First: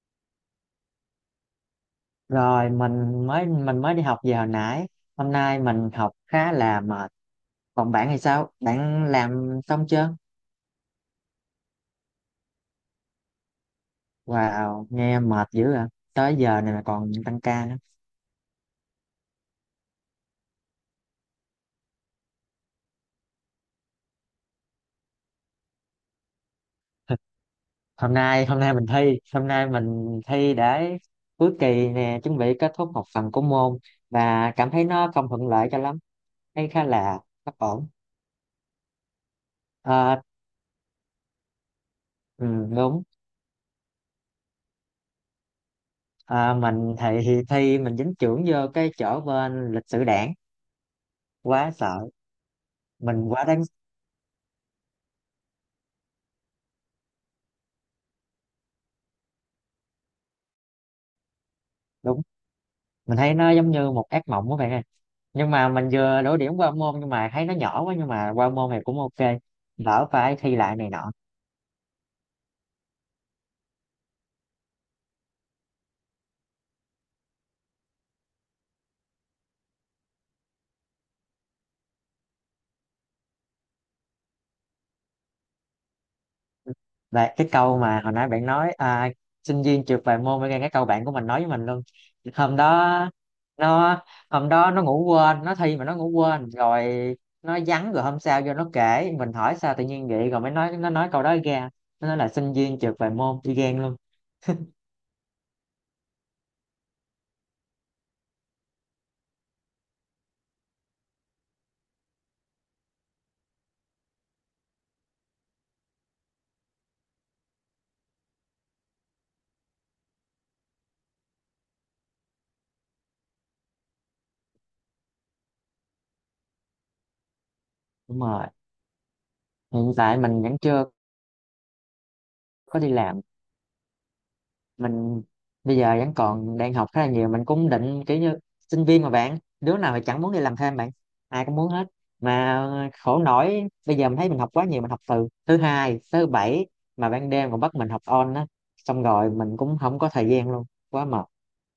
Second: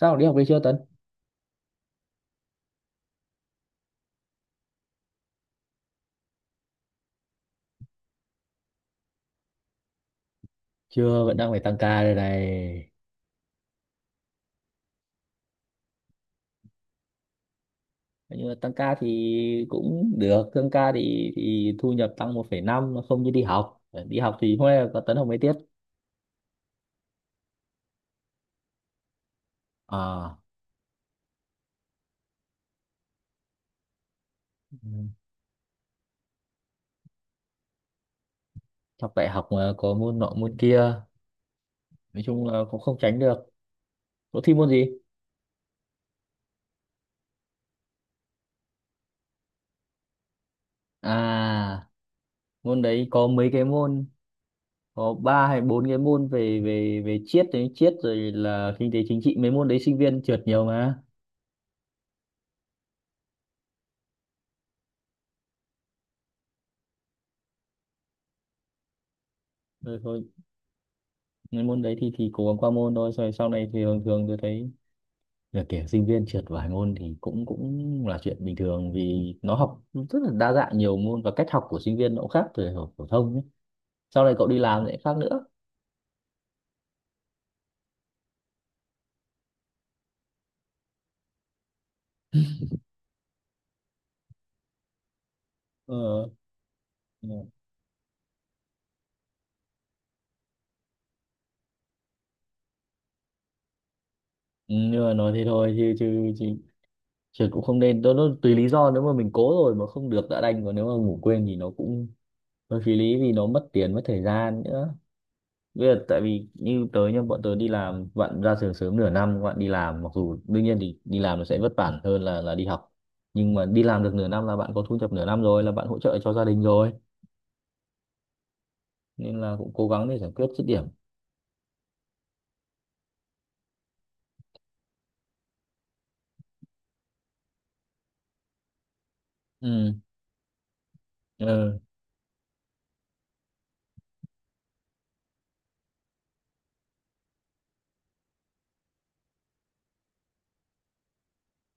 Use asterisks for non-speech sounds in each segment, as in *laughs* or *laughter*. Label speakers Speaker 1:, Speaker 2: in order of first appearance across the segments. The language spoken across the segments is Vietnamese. Speaker 1: Sao đi học về chưa, Tấn?
Speaker 2: Rồi, mình mới đi học về hồi nãy. Hôm nay mình học khá là mệt. Còn bạn thì sao? Bạn làm xong chưa?
Speaker 1: Chưa, vẫn đang phải tăng ca đây này.
Speaker 2: Wow, nghe mệt dữ à. Tới giờ này mà còn tăng ca nữa.
Speaker 1: Nhưng mà tăng ca thì cũng được, tăng ca thì thu nhập tăng 1,5, nó không như đi học. Đi học thì hôm nay là có Tấn học mấy tiết?
Speaker 2: Hôm nay mình
Speaker 1: À.
Speaker 2: thi để cuối kỳ nè, chuẩn bị kết thúc một phần của môn, và cảm thấy
Speaker 1: Ừ,
Speaker 2: nó không thuận lợi cho lắm. Thấy khá là bất ổn.
Speaker 1: học đại học mà có môn
Speaker 2: Ờ,
Speaker 1: nọ môn kia, nói chung
Speaker 2: ừ,
Speaker 1: là cũng không
Speaker 2: đúng.
Speaker 1: tránh được. Có thi môn gì?
Speaker 2: Ờ, mình thì thi, mình dính chưởng vô cái chỗ bên lịch sử đảng, quá
Speaker 1: À,
Speaker 2: sợ.
Speaker 1: môn đấy
Speaker 2: Mình
Speaker 1: có
Speaker 2: quá
Speaker 1: mấy
Speaker 2: đáng.
Speaker 1: cái môn? Có ba hay bốn cái môn về về về triết đấy, triết rồi là kinh tế chính trị, mấy môn đấy sinh viên trượt nhiều mà.
Speaker 2: Đúng, mình thấy nó giống như một ác mộng của bạn ơi. Nhưng mà mình vừa đổ điểm qua môn, nhưng mà thấy nó nhỏ quá, nhưng mà qua môn này cũng ok,
Speaker 1: Rồi
Speaker 2: đỡ
Speaker 1: thôi,
Speaker 2: phải thi lại này nọ.
Speaker 1: mấy môn đấy thì cố gắng qua môn thôi. Rồi sau này thì thường thường tôi thấy là kiểu sinh viên trượt vài môn thì cũng cũng là chuyện bình thường, vì nó học rất là đa dạng nhiều môn, và cách học của sinh viên nó cũng khác từ học phổ thông nhé. Sau này cậu đi làm lại khác nữa.
Speaker 2: Và cái câu mà hồi nãy bạn nói à, sinh viên trượt vài môn, với cái câu bạn của mình nói với mình luôn hôm đó. Nó hôm đó nó ngủ quên, nó thi mà
Speaker 1: Ờ.
Speaker 2: nó ngủ quên rồi
Speaker 1: Ừ.
Speaker 2: nó vắng, rồi hôm sau vô nó kể, mình hỏi sao tự nhiên vậy, rồi mới nói, nó nói câu đó ra. Nó nói là sinh viên trượt vài môn đi ghen luôn.
Speaker 1: Nhưng mà nói thế thôi chứ chứ, chứ trượt cũng không nên. Nó tùy lý do, nếu mà mình cố rồi mà không được đã đành, còn nếu mà ngủ quên thì nó cũng hơi phí lý vì nó mất tiền mất thời gian nữa. Bây giờ tại vì như tớ, nhưng bọn tớ đi làm, bạn ra trường sớm nửa năm, các bạn đi làm, mặc dù đương nhiên thì đi làm nó sẽ vất vả hơn là đi học, nhưng mà đi làm được nửa năm là bạn có thu nhập nửa năm rồi, là bạn hỗ trợ cho gia đình rồi,
Speaker 2: Đúng rồi,
Speaker 1: nên là cũng cố
Speaker 2: hiện
Speaker 1: gắng để
Speaker 2: tại
Speaker 1: giải
Speaker 2: mình
Speaker 1: quyết
Speaker 2: vẫn
Speaker 1: dứt điểm.
Speaker 2: chưa có đi làm. Mình bây giờ vẫn còn đang học khá là nhiều, mình cũng định kiểu như, sinh viên mà bạn, đứa
Speaker 1: Ừ.
Speaker 2: nào thì chẳng muốn đi làm thêm bạn, ai cũng muốn
Speaker 1: Ừ.
Speaker 2: hết. Mà khổ nổi bây giờ mình thấy mình học quá nhiều, mình học từ thứ hai tới thứ bảy, mà ban đêm còn bắt mình học on á, xong rồi mình cũng không có thời gian luôn, quá mệt.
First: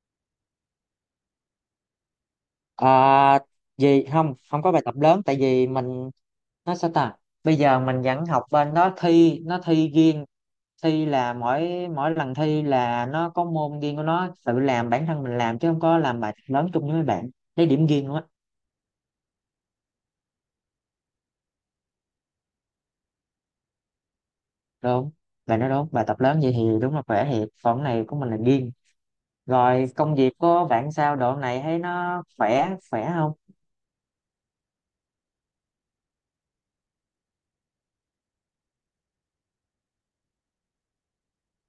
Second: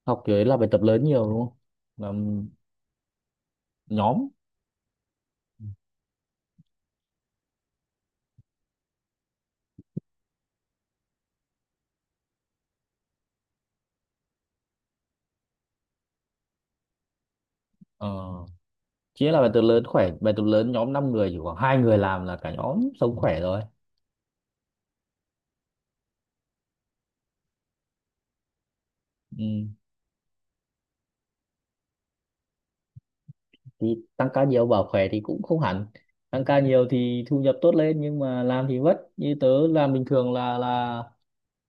Speaker 1: Học thì ấy là bài tập lớn nhiều đúng không? Làm
Speaker 2: Ờ, gì
Speaker 1: nhóm?
Speaker 2: không, không có bài tập lớn tại vì mình, nó sao ta, bây giờ mình vẫn học bên đó, thi nó thi riêng. Thi là mỗi mỗi lần thi là nó có môn riêng của nó, tự làm bản thân mình làm chứ không có làm bài tập lớn chung với mấy bạn, lấy điểm riêng
Speaker 1: Ờ.
Speaker 2: luôn á.
Speaker 1: Chỉ là bài tập lớn khỏe, bài tập lớn nhóm 5 người chỉ khoảng hai người làm là cả nhóm sống khỏe rồi.
Speaker 2: Đúng, bạn nói đúng, bài tập lớn vậy thì đúng là khỏe thiệt, còn cái này của mình là riêng.
Speaker 1: Ừ.
Speaker 2: Rồi công việc của bạn sao, độ này thấy nó khỏe khỏe không?
Speaker 1: Thì tăng ca nhiều bảo khỏe thì cũng không hẳn. Tăng ca nhiều thì thu nhập tốt lên, nhưng mà làm thì vất. Như tớ làm bình thường là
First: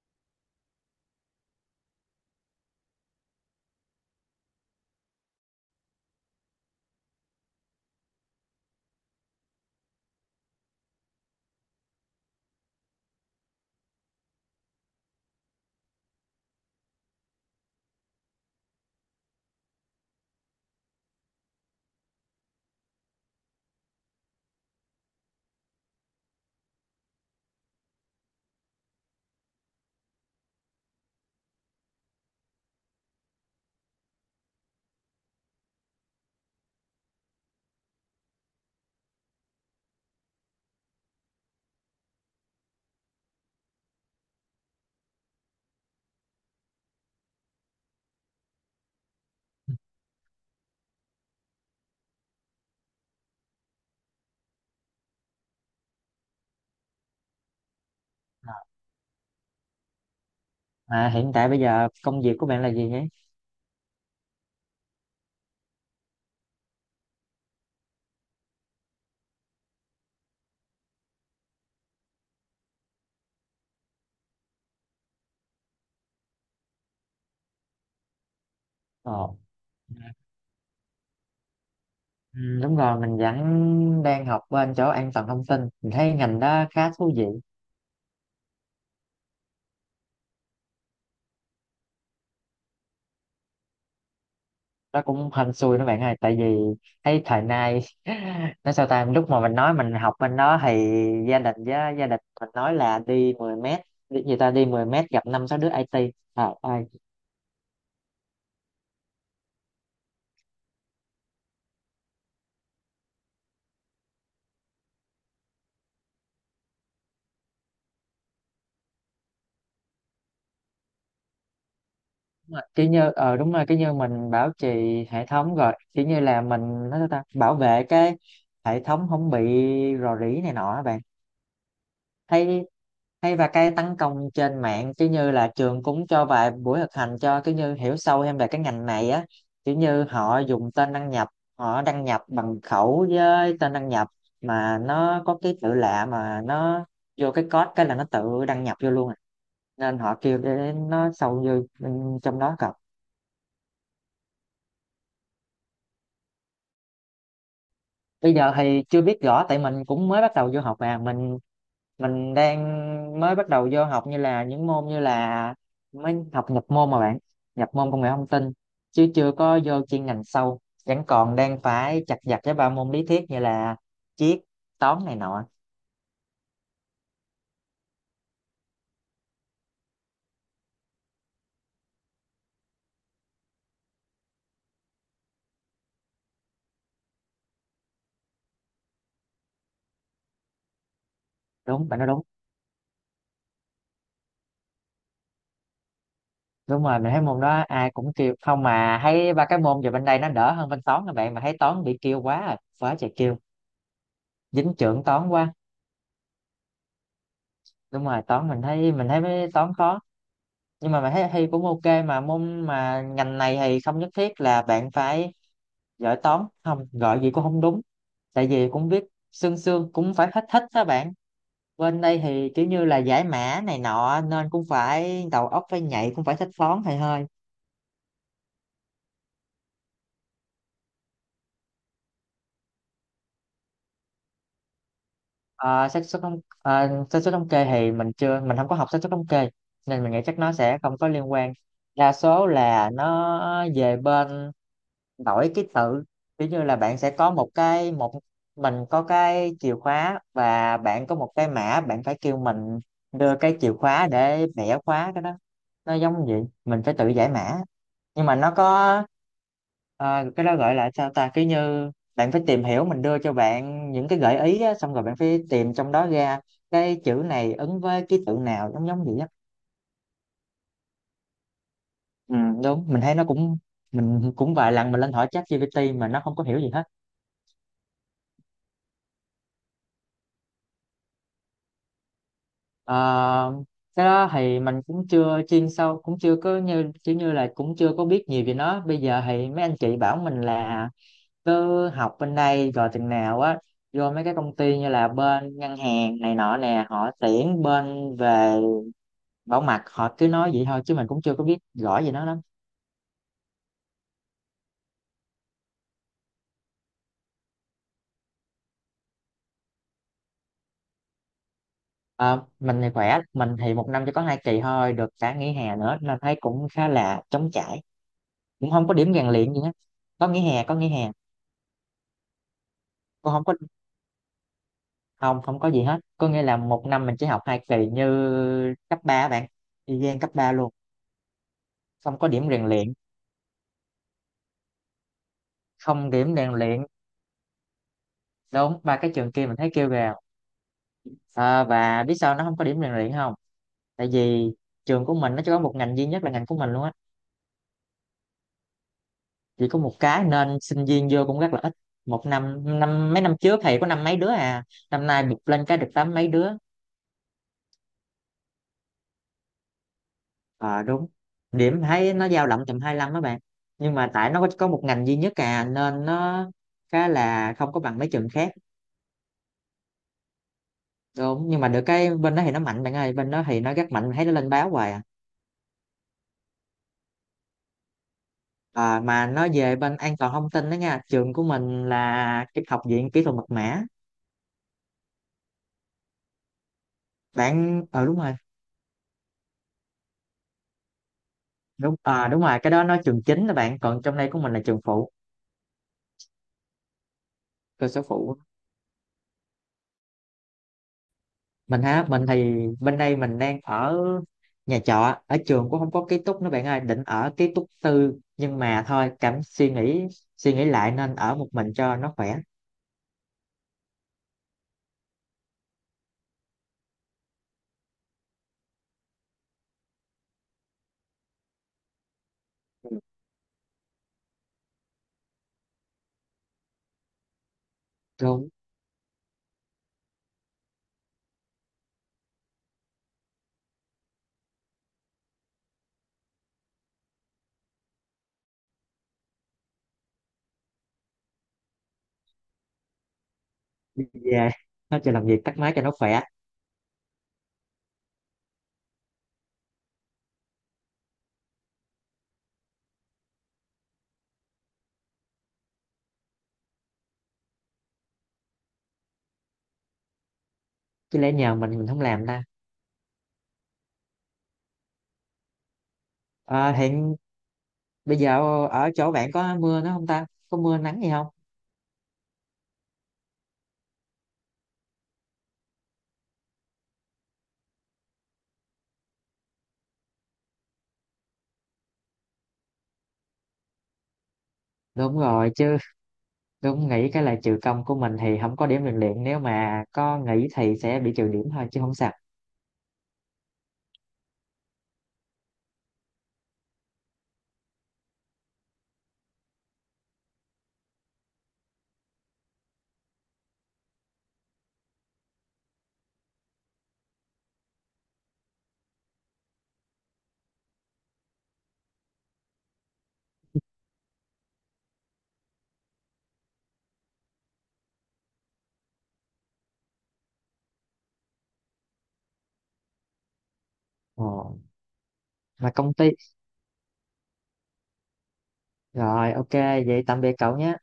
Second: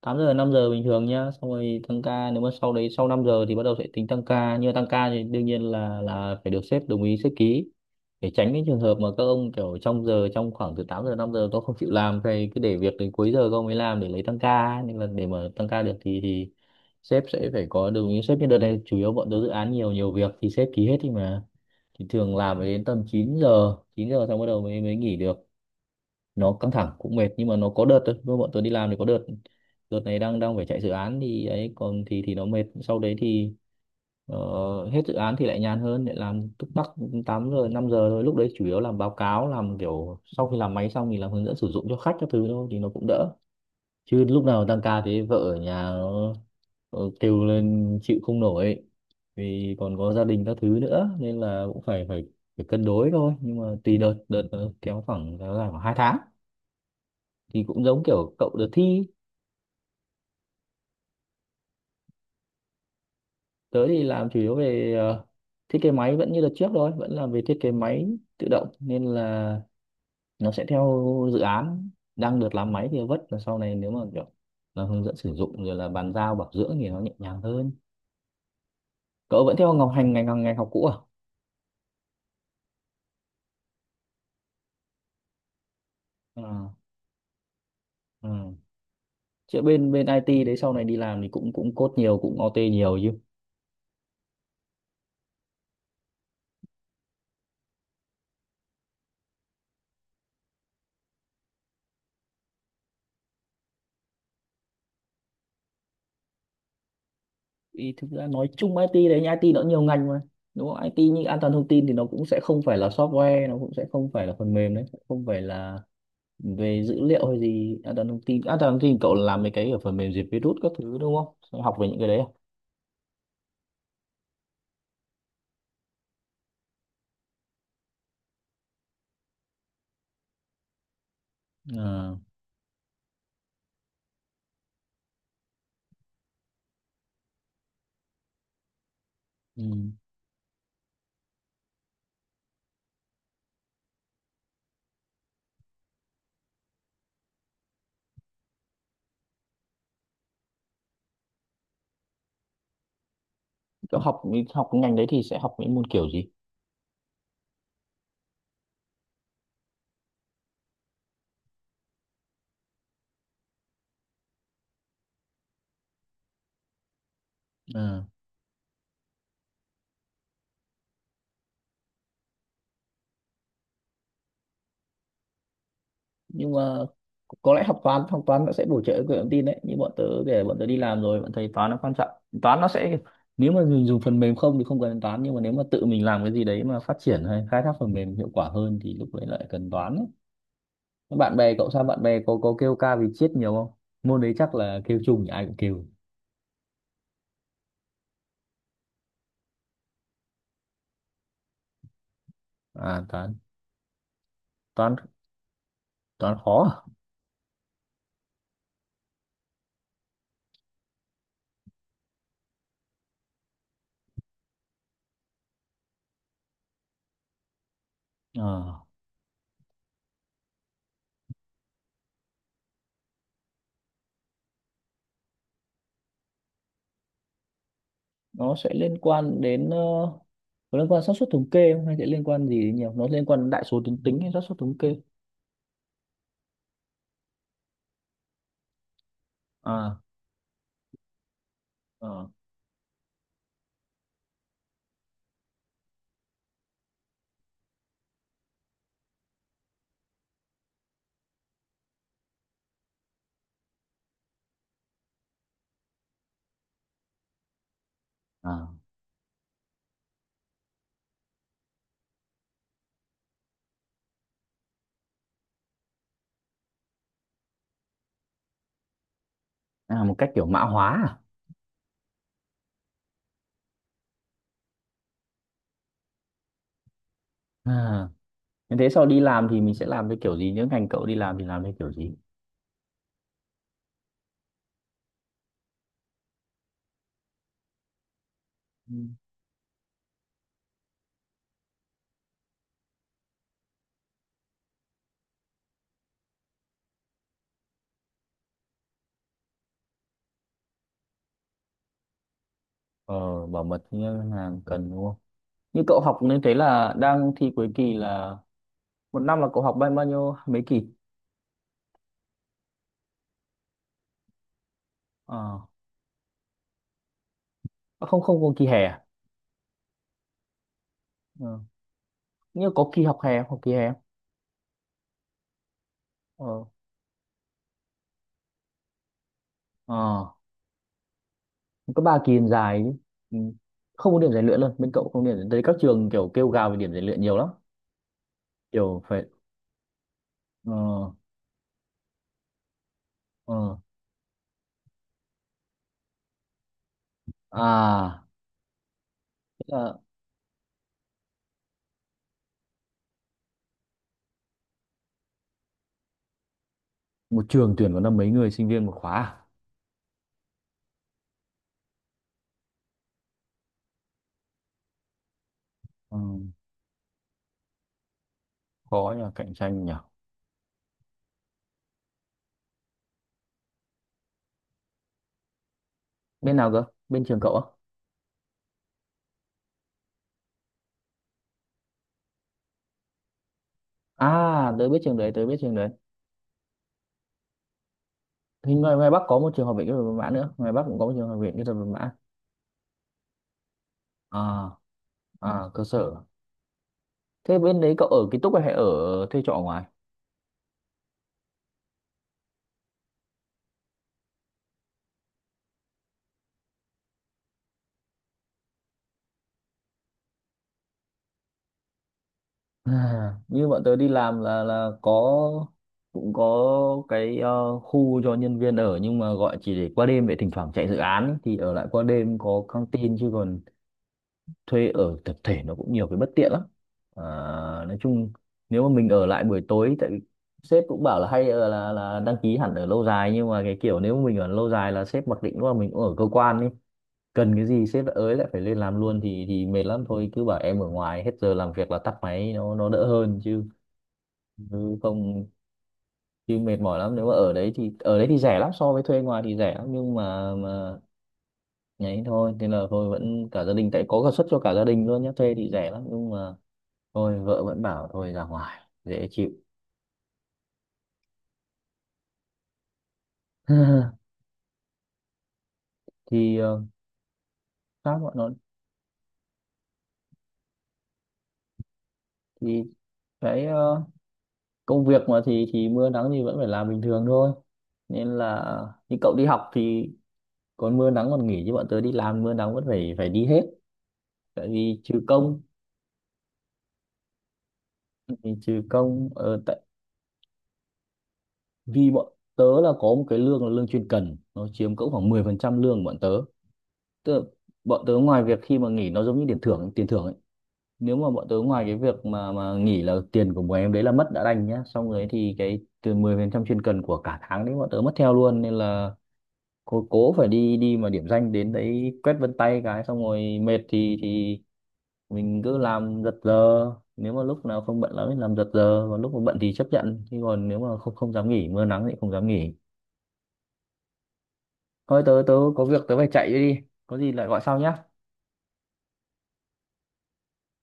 Speaker 1: 8 giờ 5 giờ bình thường nhá, xong rồi tăng ca. Nếu mà sau đấy, sau 5 giờ thì bắt đầu sẽ tính tăng ca. Nhưng mà tăng ca thì đương nhiên là phải được sếp đồng ý, sếp ký, để tránh cái trường hợp mà các ông kiểu trong giờ, trong khoảng từ 8 giờ 5 giờ tôi không chịu làm, thì cứ để việc đến cuối giờ các ông mới làm để lấy tăng ca ấy. Nên là để mà tăng ca được thì sếp sẽ phải có đồng ý sếp. Như đợt này chủ yếu bọn tớ dự án nhiều, nhiều việc thì sếp ký hết đi mà, thì thường làm phải đến tầm 9 giờ. Chín giờ xong bắt đầu mới mới nghỉ được. Nó căng thẳng cũng mệt, nhưng mà nó có đợt thôi. Lúc bọn tôi đi làm thì có đợt, đợt này đang đang phải chạy dự án thì ấy, còn thì nó mệt. Sau đấy thì ờ, hết dự án thì lại nhàn hơn, lại làm túc tắc 8 giờ 5 giờ thôi. Lúc đấy chủ yếu làm báo cáo, làm kiểu sau khi làm máy xong thì làm hướng dẫn sử dụng cho khách các thứ thôi, thì nó cũng đỡ. Chứ lúc nào tăng ca thế vợ ở nhà nó kêu lên chịu không nổi. Vì còn có gia đình các thứ nữa nên là cũng phải phải phải cân đối thôi. Nhưng mà tùy đợt, đợt nó kéo dài khoảng 2 tháng, thì cũng giống kiểu cậu đợt thi.
Speaker 2: À, hiện tại bây giờ công việc của bạn là gì nhé?
Speaker 1: Tới thì làm chủ yếu về thiết kế máy, vẫn như đợt trước thôi, vẫn làm về thiết kế máy tự động, nên là nó sẽ theo dự án. Đang được làm máy thì vất, là sau này nếu mà kiểu là hướng dẫn sử dụng rồi là bàn giao bảo dưỡng thì nó nhẹ nhàng hơn.
Speaker 2: Ồ.
Speaker 1: Cậu vẫn theo ngọc hành ngành ngành học cũ à?
Speaker 2: Ừ, đúng rồi, mình vẫn đang học bên chỗ an toàn thông tin, mình thấy ngành đó
Speaker 1: À.
Speaker 2: khá thú vị.
Speaker 1: À. Chứ bên bên IT đấy sau này đi làm thì cũng cũng code nhiều, cũng OT nhiều chứ?
Speaker 2: Nó cũng hên xui đó bạn ơi, tại vì thấy thời nay *laughs* nó sao ta, lúc mà mình nói mình học bên đó thì gia đình, với gia đình mình nói là đi 10 mét, đi người ta đi 10 mét gặp năm sáu đứa IT à, ai.
Speaker 1: Ý, thực ra nói chung IT đấy, nhưng IT nó nhiều ngành mà đúng không? IT như an toàn thông tin thì nó cũng sẽ không phải là software, nó cũng sẽ không phải là phần mềm đấy, không phải là về dữ liệu hay gì. An toàn thông tin, an toàn thông tin cậu làm mấy cái ở phần mềm diệt virus các thứ đúng không, sẽ học về những cái đấy à?
Speaker 2: Đúng rồi. Kiểu như đúng rồi, kiểu như mình bảo trì hệ thống, rồi kiểu như là mình, nó sao ta, bảo vệ cái hệ thống không bị rò rỉ này nọ á bạn.
Speaker 1: À.
Speaker 2: Thấy hay. Và cái tấn công trên mạng cứ như là trường cũng cho vài buổi thực hành cho, cứ như hiểu sâu thêm về cái ngành này á. Kiểu
Speaker 1: Ừ.
Speaker 2: như họ dùng tên đăng nhập, họ đăng nhập bằng khẩu với tên đăng nhập, mà nó có cái tự lạ mà nó vô cái code cái là nó tự đăng nhập vô luôn à. Nên họ kêu để nó sâu vô bên trong đó cập.
Speaker 1: cậu học Học cái ngành đấy thì sẽ học những môn kiểu gì?
Speaker 2: Bây giờ thì chưa biết rõ tại mình cũng mới bắt đầu vô học, mà mình đang mới bắt đầu vô học như là những môn như là mới học nhập môn mà bạn, nhập môn công
Speaker 1: À.
Speaker 2: nghệ thông tin, chứ chưa có vô chuyên ngành sâu, vẫn còn đang phải chặt vặt với ba môn lý thuyết như là triết, toán này nọ.
Speaker 1: Nhưng mà có lẽ học toán, học toán nó sẽ bổ trợ công nghệ thông tin đấy. Như bọn tớ để bọn tớ đi làm rồi, bọn thấy toán nó quan trọng. Toán nó sẽ, nếu mà dùng phần mềm không thì không cần đến toán, nhưng mà nếu mà tự mình làm cái gì đấy mà phát triển hay khai thác phần mềm hiệu quả hơn thì lúc đấy lại cần toán ấy. Thế bạn bè cậu sao,
Speaker 2: Đúng, bạn
Speaker 1: bạn
Speaker 2: nói
Speaker 1: bè
Speaker 2: đúng.
Speaker 1: có kêu ca vì triết nhiều không? Môn đấy chắc là kêu chung, ai cũng kêu.
Speaker 2: Đúng rồi, mình thấy môn đó ai cũng kêu, không mà thấy ba cái môn về bên đây nó đỡ hơn bên toán, các bạn mà thấy toán bị kêu quá à,
Speaker 1: À,
Speaker 2: quá trời
Speaker 1: toán,
Speaker 2: kêu. Dính
Speaker 1: toán,
Speaker 2: trưởng toán quá.
Speaker 1: toán khó.
Speaker 2: Đúng rồi, toán mình thấy mấy toán khó. Nhưng mà mình thấy thi cũng ok, mà môn mà ngành này thì không nhất thiết là bạn phải giỏi toán, không gọi gì cũng không đúng,
Speaker 1: À.
Speaker 2: tại vì
Speaker 1: À,
Speaker 2: cũng viết sương sương cũng phải hết, thích đó bạn. Bên đây thì kiểu như là giải mã này nọ nên cũng phải đầu óc phải nhạy, cũng phải thích toán thầy hơi.
Speaker 1: nó sẽ liên quan đến có liên quan xác suất thống kê không, hay sẽ liên quan gì đến nhiều, nó liên quan đến đại số tuyến tính hay xác suất thống kê?
Speaker 2: Ờ, xác suất thống, xác suất thống kê thì mình chưa, mình không có học xác suất thống kê,
Speaker 1: À.
Speaker 2: nên mình nghĩ chắc nó sẽ không có liên quan. Đa
Speaker 1: À.
Speaker 2: số là nó về bên đổi ký tự. Ví như là bạn sẽ có một cái, một, mình có cái chìa khóa và bạn có một cái mã, bạn phải kêu mình đưa cái chìa khóa để bẻ khóa cái đó. Nó giống vậy, mình phải tự giải mã. Nhưng mà nó
Speaker 1: À.
Speaker 2: có, cái đó gọi là sao ta, cứ như bạn phải tìm hiểu, mình đưa cho bạn những cái gợi ý á, xong rồi bạn phải tìm trong đó ra cái chữ này ứng với ký tự nào, giống giống vậy á.
Speaker 1: À, một cách kiểu mã hóa.
Speaker 2: Ừ, đúng, mình thấy nó cũng, mình cũng vài lần mình lên hỏi ChatGPT mà nó không có hiểu gì hết.
Speaker 1: À? À, như thế sau đi làm thì mình sẽ làm với kiểu gì? Nếu ngành cậu đi làm thì làm với kiểu gì?
Speaker 2: Ờ, cái đó thì mình cũng chưa chuyên sâu, cũng chưa có như kiểu như là cũng chưa có biết nhiều về nó.
Speaker 1: Ừ.
Speaker 2: Bây giờ thì mấy anh chị bảo mình là cứ học bên đây rồi chừng nào á vô mấy cái công ty như là bên ngân hàng này nọ nè, họ tuyển bên về bảo mật, họ cứ nói vậy thôi chứ mình cũng chưa có biết rõ về nó lắm.
Speaker 1: Ờ, bảo mật thì ngân hàng cần đúng không? Như cậu học nên thế là đang thi cuối kỳ, là một năm là cậu học bao bao nhiêu mấy kỳ?
Speaker 2: Ờ, mình thì khỏe, mình thì một năm chỉ có hai kỳ thôi, được cả nghỉ
Speaker 1: Ờ.
Speaker 2: hè nữa nên thấy cũng khá là trống trải,
Speaker 1: À, không không có kỳ
Speaker 2: cũng
Speaker 1: hè
Speaker 2: không có
Speaker 1: à?
Speaker 2: điểm rèn luyện gì hết. Có nghỉ hè, có nghỉ hè.
Speaker 1: Ờ, như có kỳ học
Speaker 2: Cũng
Speaker 1: hè
Speaker 2: không
Speaker 1: không?
Speaker 2: có.
Speaker 1: Học kỳ hè không?
Speaker 2: Không, không có gì hết, có nghĩa là một năm mình chỉ học hai kỳ như cấp 3 bạn,
Speaker 1: Ờ,
Speaker 2: y gian cấp
Speaker 1: ờ,
Speaker 2: 3 luôn.
Speaker 1: có ba
Speaker 2: Không có
Speaker 1: kỳ
Speaker 2: điểm rèn
Speaker 1: dài chứ.
Speaker 2: luyện,
Speaker 1: Ừ. Không có điểm rèn luyện luôn, bên cậu không điểm rèn luyện. Các trường
Speaker 2: không
Speaker 1: kiểu
Speaker 2: điểm
Speaker 1: kêu
Speaker 2: rèn
Speaker 1: gào về
Speaker 2: luyện.
Speaker 1: điểm rèn luyện nhiều lắm.
Speaker 2: Đúng, ba
Speaker 1: Kiểu
Speaker 2: cái
Speaker 1: phải,
Speaker 2: trường kia mình thấy kêu gào.
Speaker 1: ờ,
Speaker 2: À, và biết sao nó không có điểm rèn luyện không?
Speaker 1: ờ,
Speaker 2: Tại vì trường của mình nó chỉ có một ngành duy nhất là ngành của mình luôn á,
Speaker 1: à,
Speaker 2: chỉ có một cái nên sinh viên vô cũng rất là ít. Một năm, năm mấy năm trước thì có năm mấy đứa à, năm nay bụt lên cái được tám mấy đứa.
Speaker 1: một trường tuyển có năm mấy người sinh viên một khóa à?
Speaker 2: Ờ đúng, điểm thấy nó dao động tầm 25 đó bạn, nhưng mà tại nó có một ngành duy nhất à nên
Speaker 1: Ừ,
Speaker 2: nó khá là không có bằng mấy trường khác.
Speaker 1: khó nhờ, cạnh tranh nhỉ.
Speaker 2: Đúng, nhưng mà được cái bên đó thì nó mạnh bạn ơi, bên đó thì nó rất mạnh, thấy nó lên báo hoài à.
Speaker 1: Bên nào cơ? Bên trường cậu á?
Speaker 2: Ờ, mà nó về bên an toàn thông tin đó nha, trường của mình là cái Học viện Kỹ thuật Mật mã.
Speaker 1: À, tớ biết trường đấy, tớ biết trường đấy.
Speaker 2: Bạn, ờ đúng rồi.
Speaker 1: Thì ngoài Bắc có một trường học viện kỹ thuật Văn mã nữa, ngoài Bắc cũng có một trường học viện kỹ thuật Văn
Speaker 2: Đúng,
Speaker 1: mã.
Speaker 2: ờ đúng rồi, cái đó nó trường chính đó bạn, còn trong đây của mình là
Speaker 1: À.
Speaker 2: trường phụ,
Speaker 1: À, cơ sở. Thế bên
Speaker 2: cơ
Speaker 1: đấy
Speaker 2: sở
Speaker 1: cậu ở ký
Speaker 2: phụ.
Speaker 1: túc hay ở thuê trọ ngoài? *laughs*
Speaker 2: Mình hả, mình thì bên đây mình đang ở nhà trọ, ở trường cũng không có ký túc nữa bạn ơi, định ở ký túc tư nhưng mà thôi, cảm suy nghĩ lại nên ở một mình cho nó khỏe.
Speaker 1: À, như bọn tớ đi làm là có, cũng có cái khu cho nhân viên ở, nhưng mà gọi chỉ để qua đêm, để thỉnh thoảng chạy dự án ấy, thì ở lại qua đêm có căng tin. Chứ còn thuê ở tập thể nó cũng nhiều cái bất tiện lắm. À, nói chung
Speaker 2: Đúng,
Speaker 1: nếu mà mình ở lại buổi tối, tại vì sếp cũng bảo là hay là đăng ký hẳn ở lâu dài. Nhưng mà cái kiểu nếu mà mình ở lâu dài là sếp mặc định là mình cũng ở cơ quan đi, cần cái gì sếp lại ới lại phải lên làm luôn, thì mệt lắm. Thôi cứ bảo em ở ngoài, hết giờ làm việc là tắt máy, nó đỡ hơn chứ,
Speaker 2: đi về,
Speaker 1: chứ
Speaker 2: nó cho làm việc
Speaker 1: không,
Speaker 2: tắt máy cho nó khỏe,
Speaker 1: chứ mệt mỏi lắm nếu mà ở đấy. Thì ở đấy thì rẻ lắm so với thuê ngoài thì rẻ lắm, nhưng mà nhảy thôi, thế là thôi vẫn cả gia đình, tại có cả suất cho cả gia đình luôn nhé, thuê thì rẻ lắm nhưng mà thôi, vợ vẫn bảo thôi ra ngoài dễ chịu.
Speaker 2: chứ lẽ nhờ mình không làm ta.
Speaker 1: *laughs* Thì
Speaker 2: Ờ, hiện bây
Speaker 1: các bọn
Speaker 2: giờ
Speaker 1: nó,
Speaker 2: ở chỗ bạn có mưa nữa không ta, có mưa nắng gì không?
Speaker 1: thì cái công việc mà thì mưa nắng thì vẫn phải làm bình thường thôi. Nên là, như cậu đi học thì còn mưa nắng còn nghỉ, chứ bọn tớ đi làm mưa nắng vẫn phải phải đi hết. Tại vì
Speaker 2: Đúng
Speaker 1: trừ
Speaker 2: rồi,
Speaker 1: công,
Speaker 2: chứ đúng, nghĩ cái là trừ công của mình thì
Speaker 1: thì
Speaker 2: không có
Speaker 1: trừ
Speaker 2: điểm rèn luyện,
Speaker 1: công
Speaker 2: nếu
Speaker 1: tại
Speaker 2: mà có nghỉ thì sẽ bị trừ điểm thôi chứ không
Speaker 1: vì
Speaker 2: sao.
Speaker 1: bọn tớ là có một cái lương là lương chuyên cần, nó chiếm cỡ khoảng 10% lương của bọn tớ. Tức là bọn tớ ngoài việc khi mà nghỉ, nó giống như tiền thưởng, tiền thưởng ấy. Nếu mà bọn tớ ngoài cái việc mà nghỉ là tiền của bọn em đấy là mất đã đành nhá, xong rồi thì cái từ 10% chuyên cần của cả tháng đấy bọn tớ mất theo luôn. Nên là cố cố phải đi, đi mà điểm danh, đến đấy quét vân tay cái xong rồi mệt thì mình cứ làm giật giờ. Nếu mà lúc nào không bận lắm thì làm giật giờ, còn lúc mà bận thì chấp nhận. Chứ còn nếu mà không không dám nghỉ, mưa nắng thì không dám nghỉ.
Speaker 2: Ờ,
Speaker 1: Thôi tớ tớ
Speaker 2: mà
Speaker 1: có
Speaker 2: công
Speaker 1: việc
Speaker 2: ty.
Speaker 1: tớ phải chạy đi, có gì lại gọi sau nhá
Speaker 2: Rồi, ok, vậy tạm biệt cậu nhé.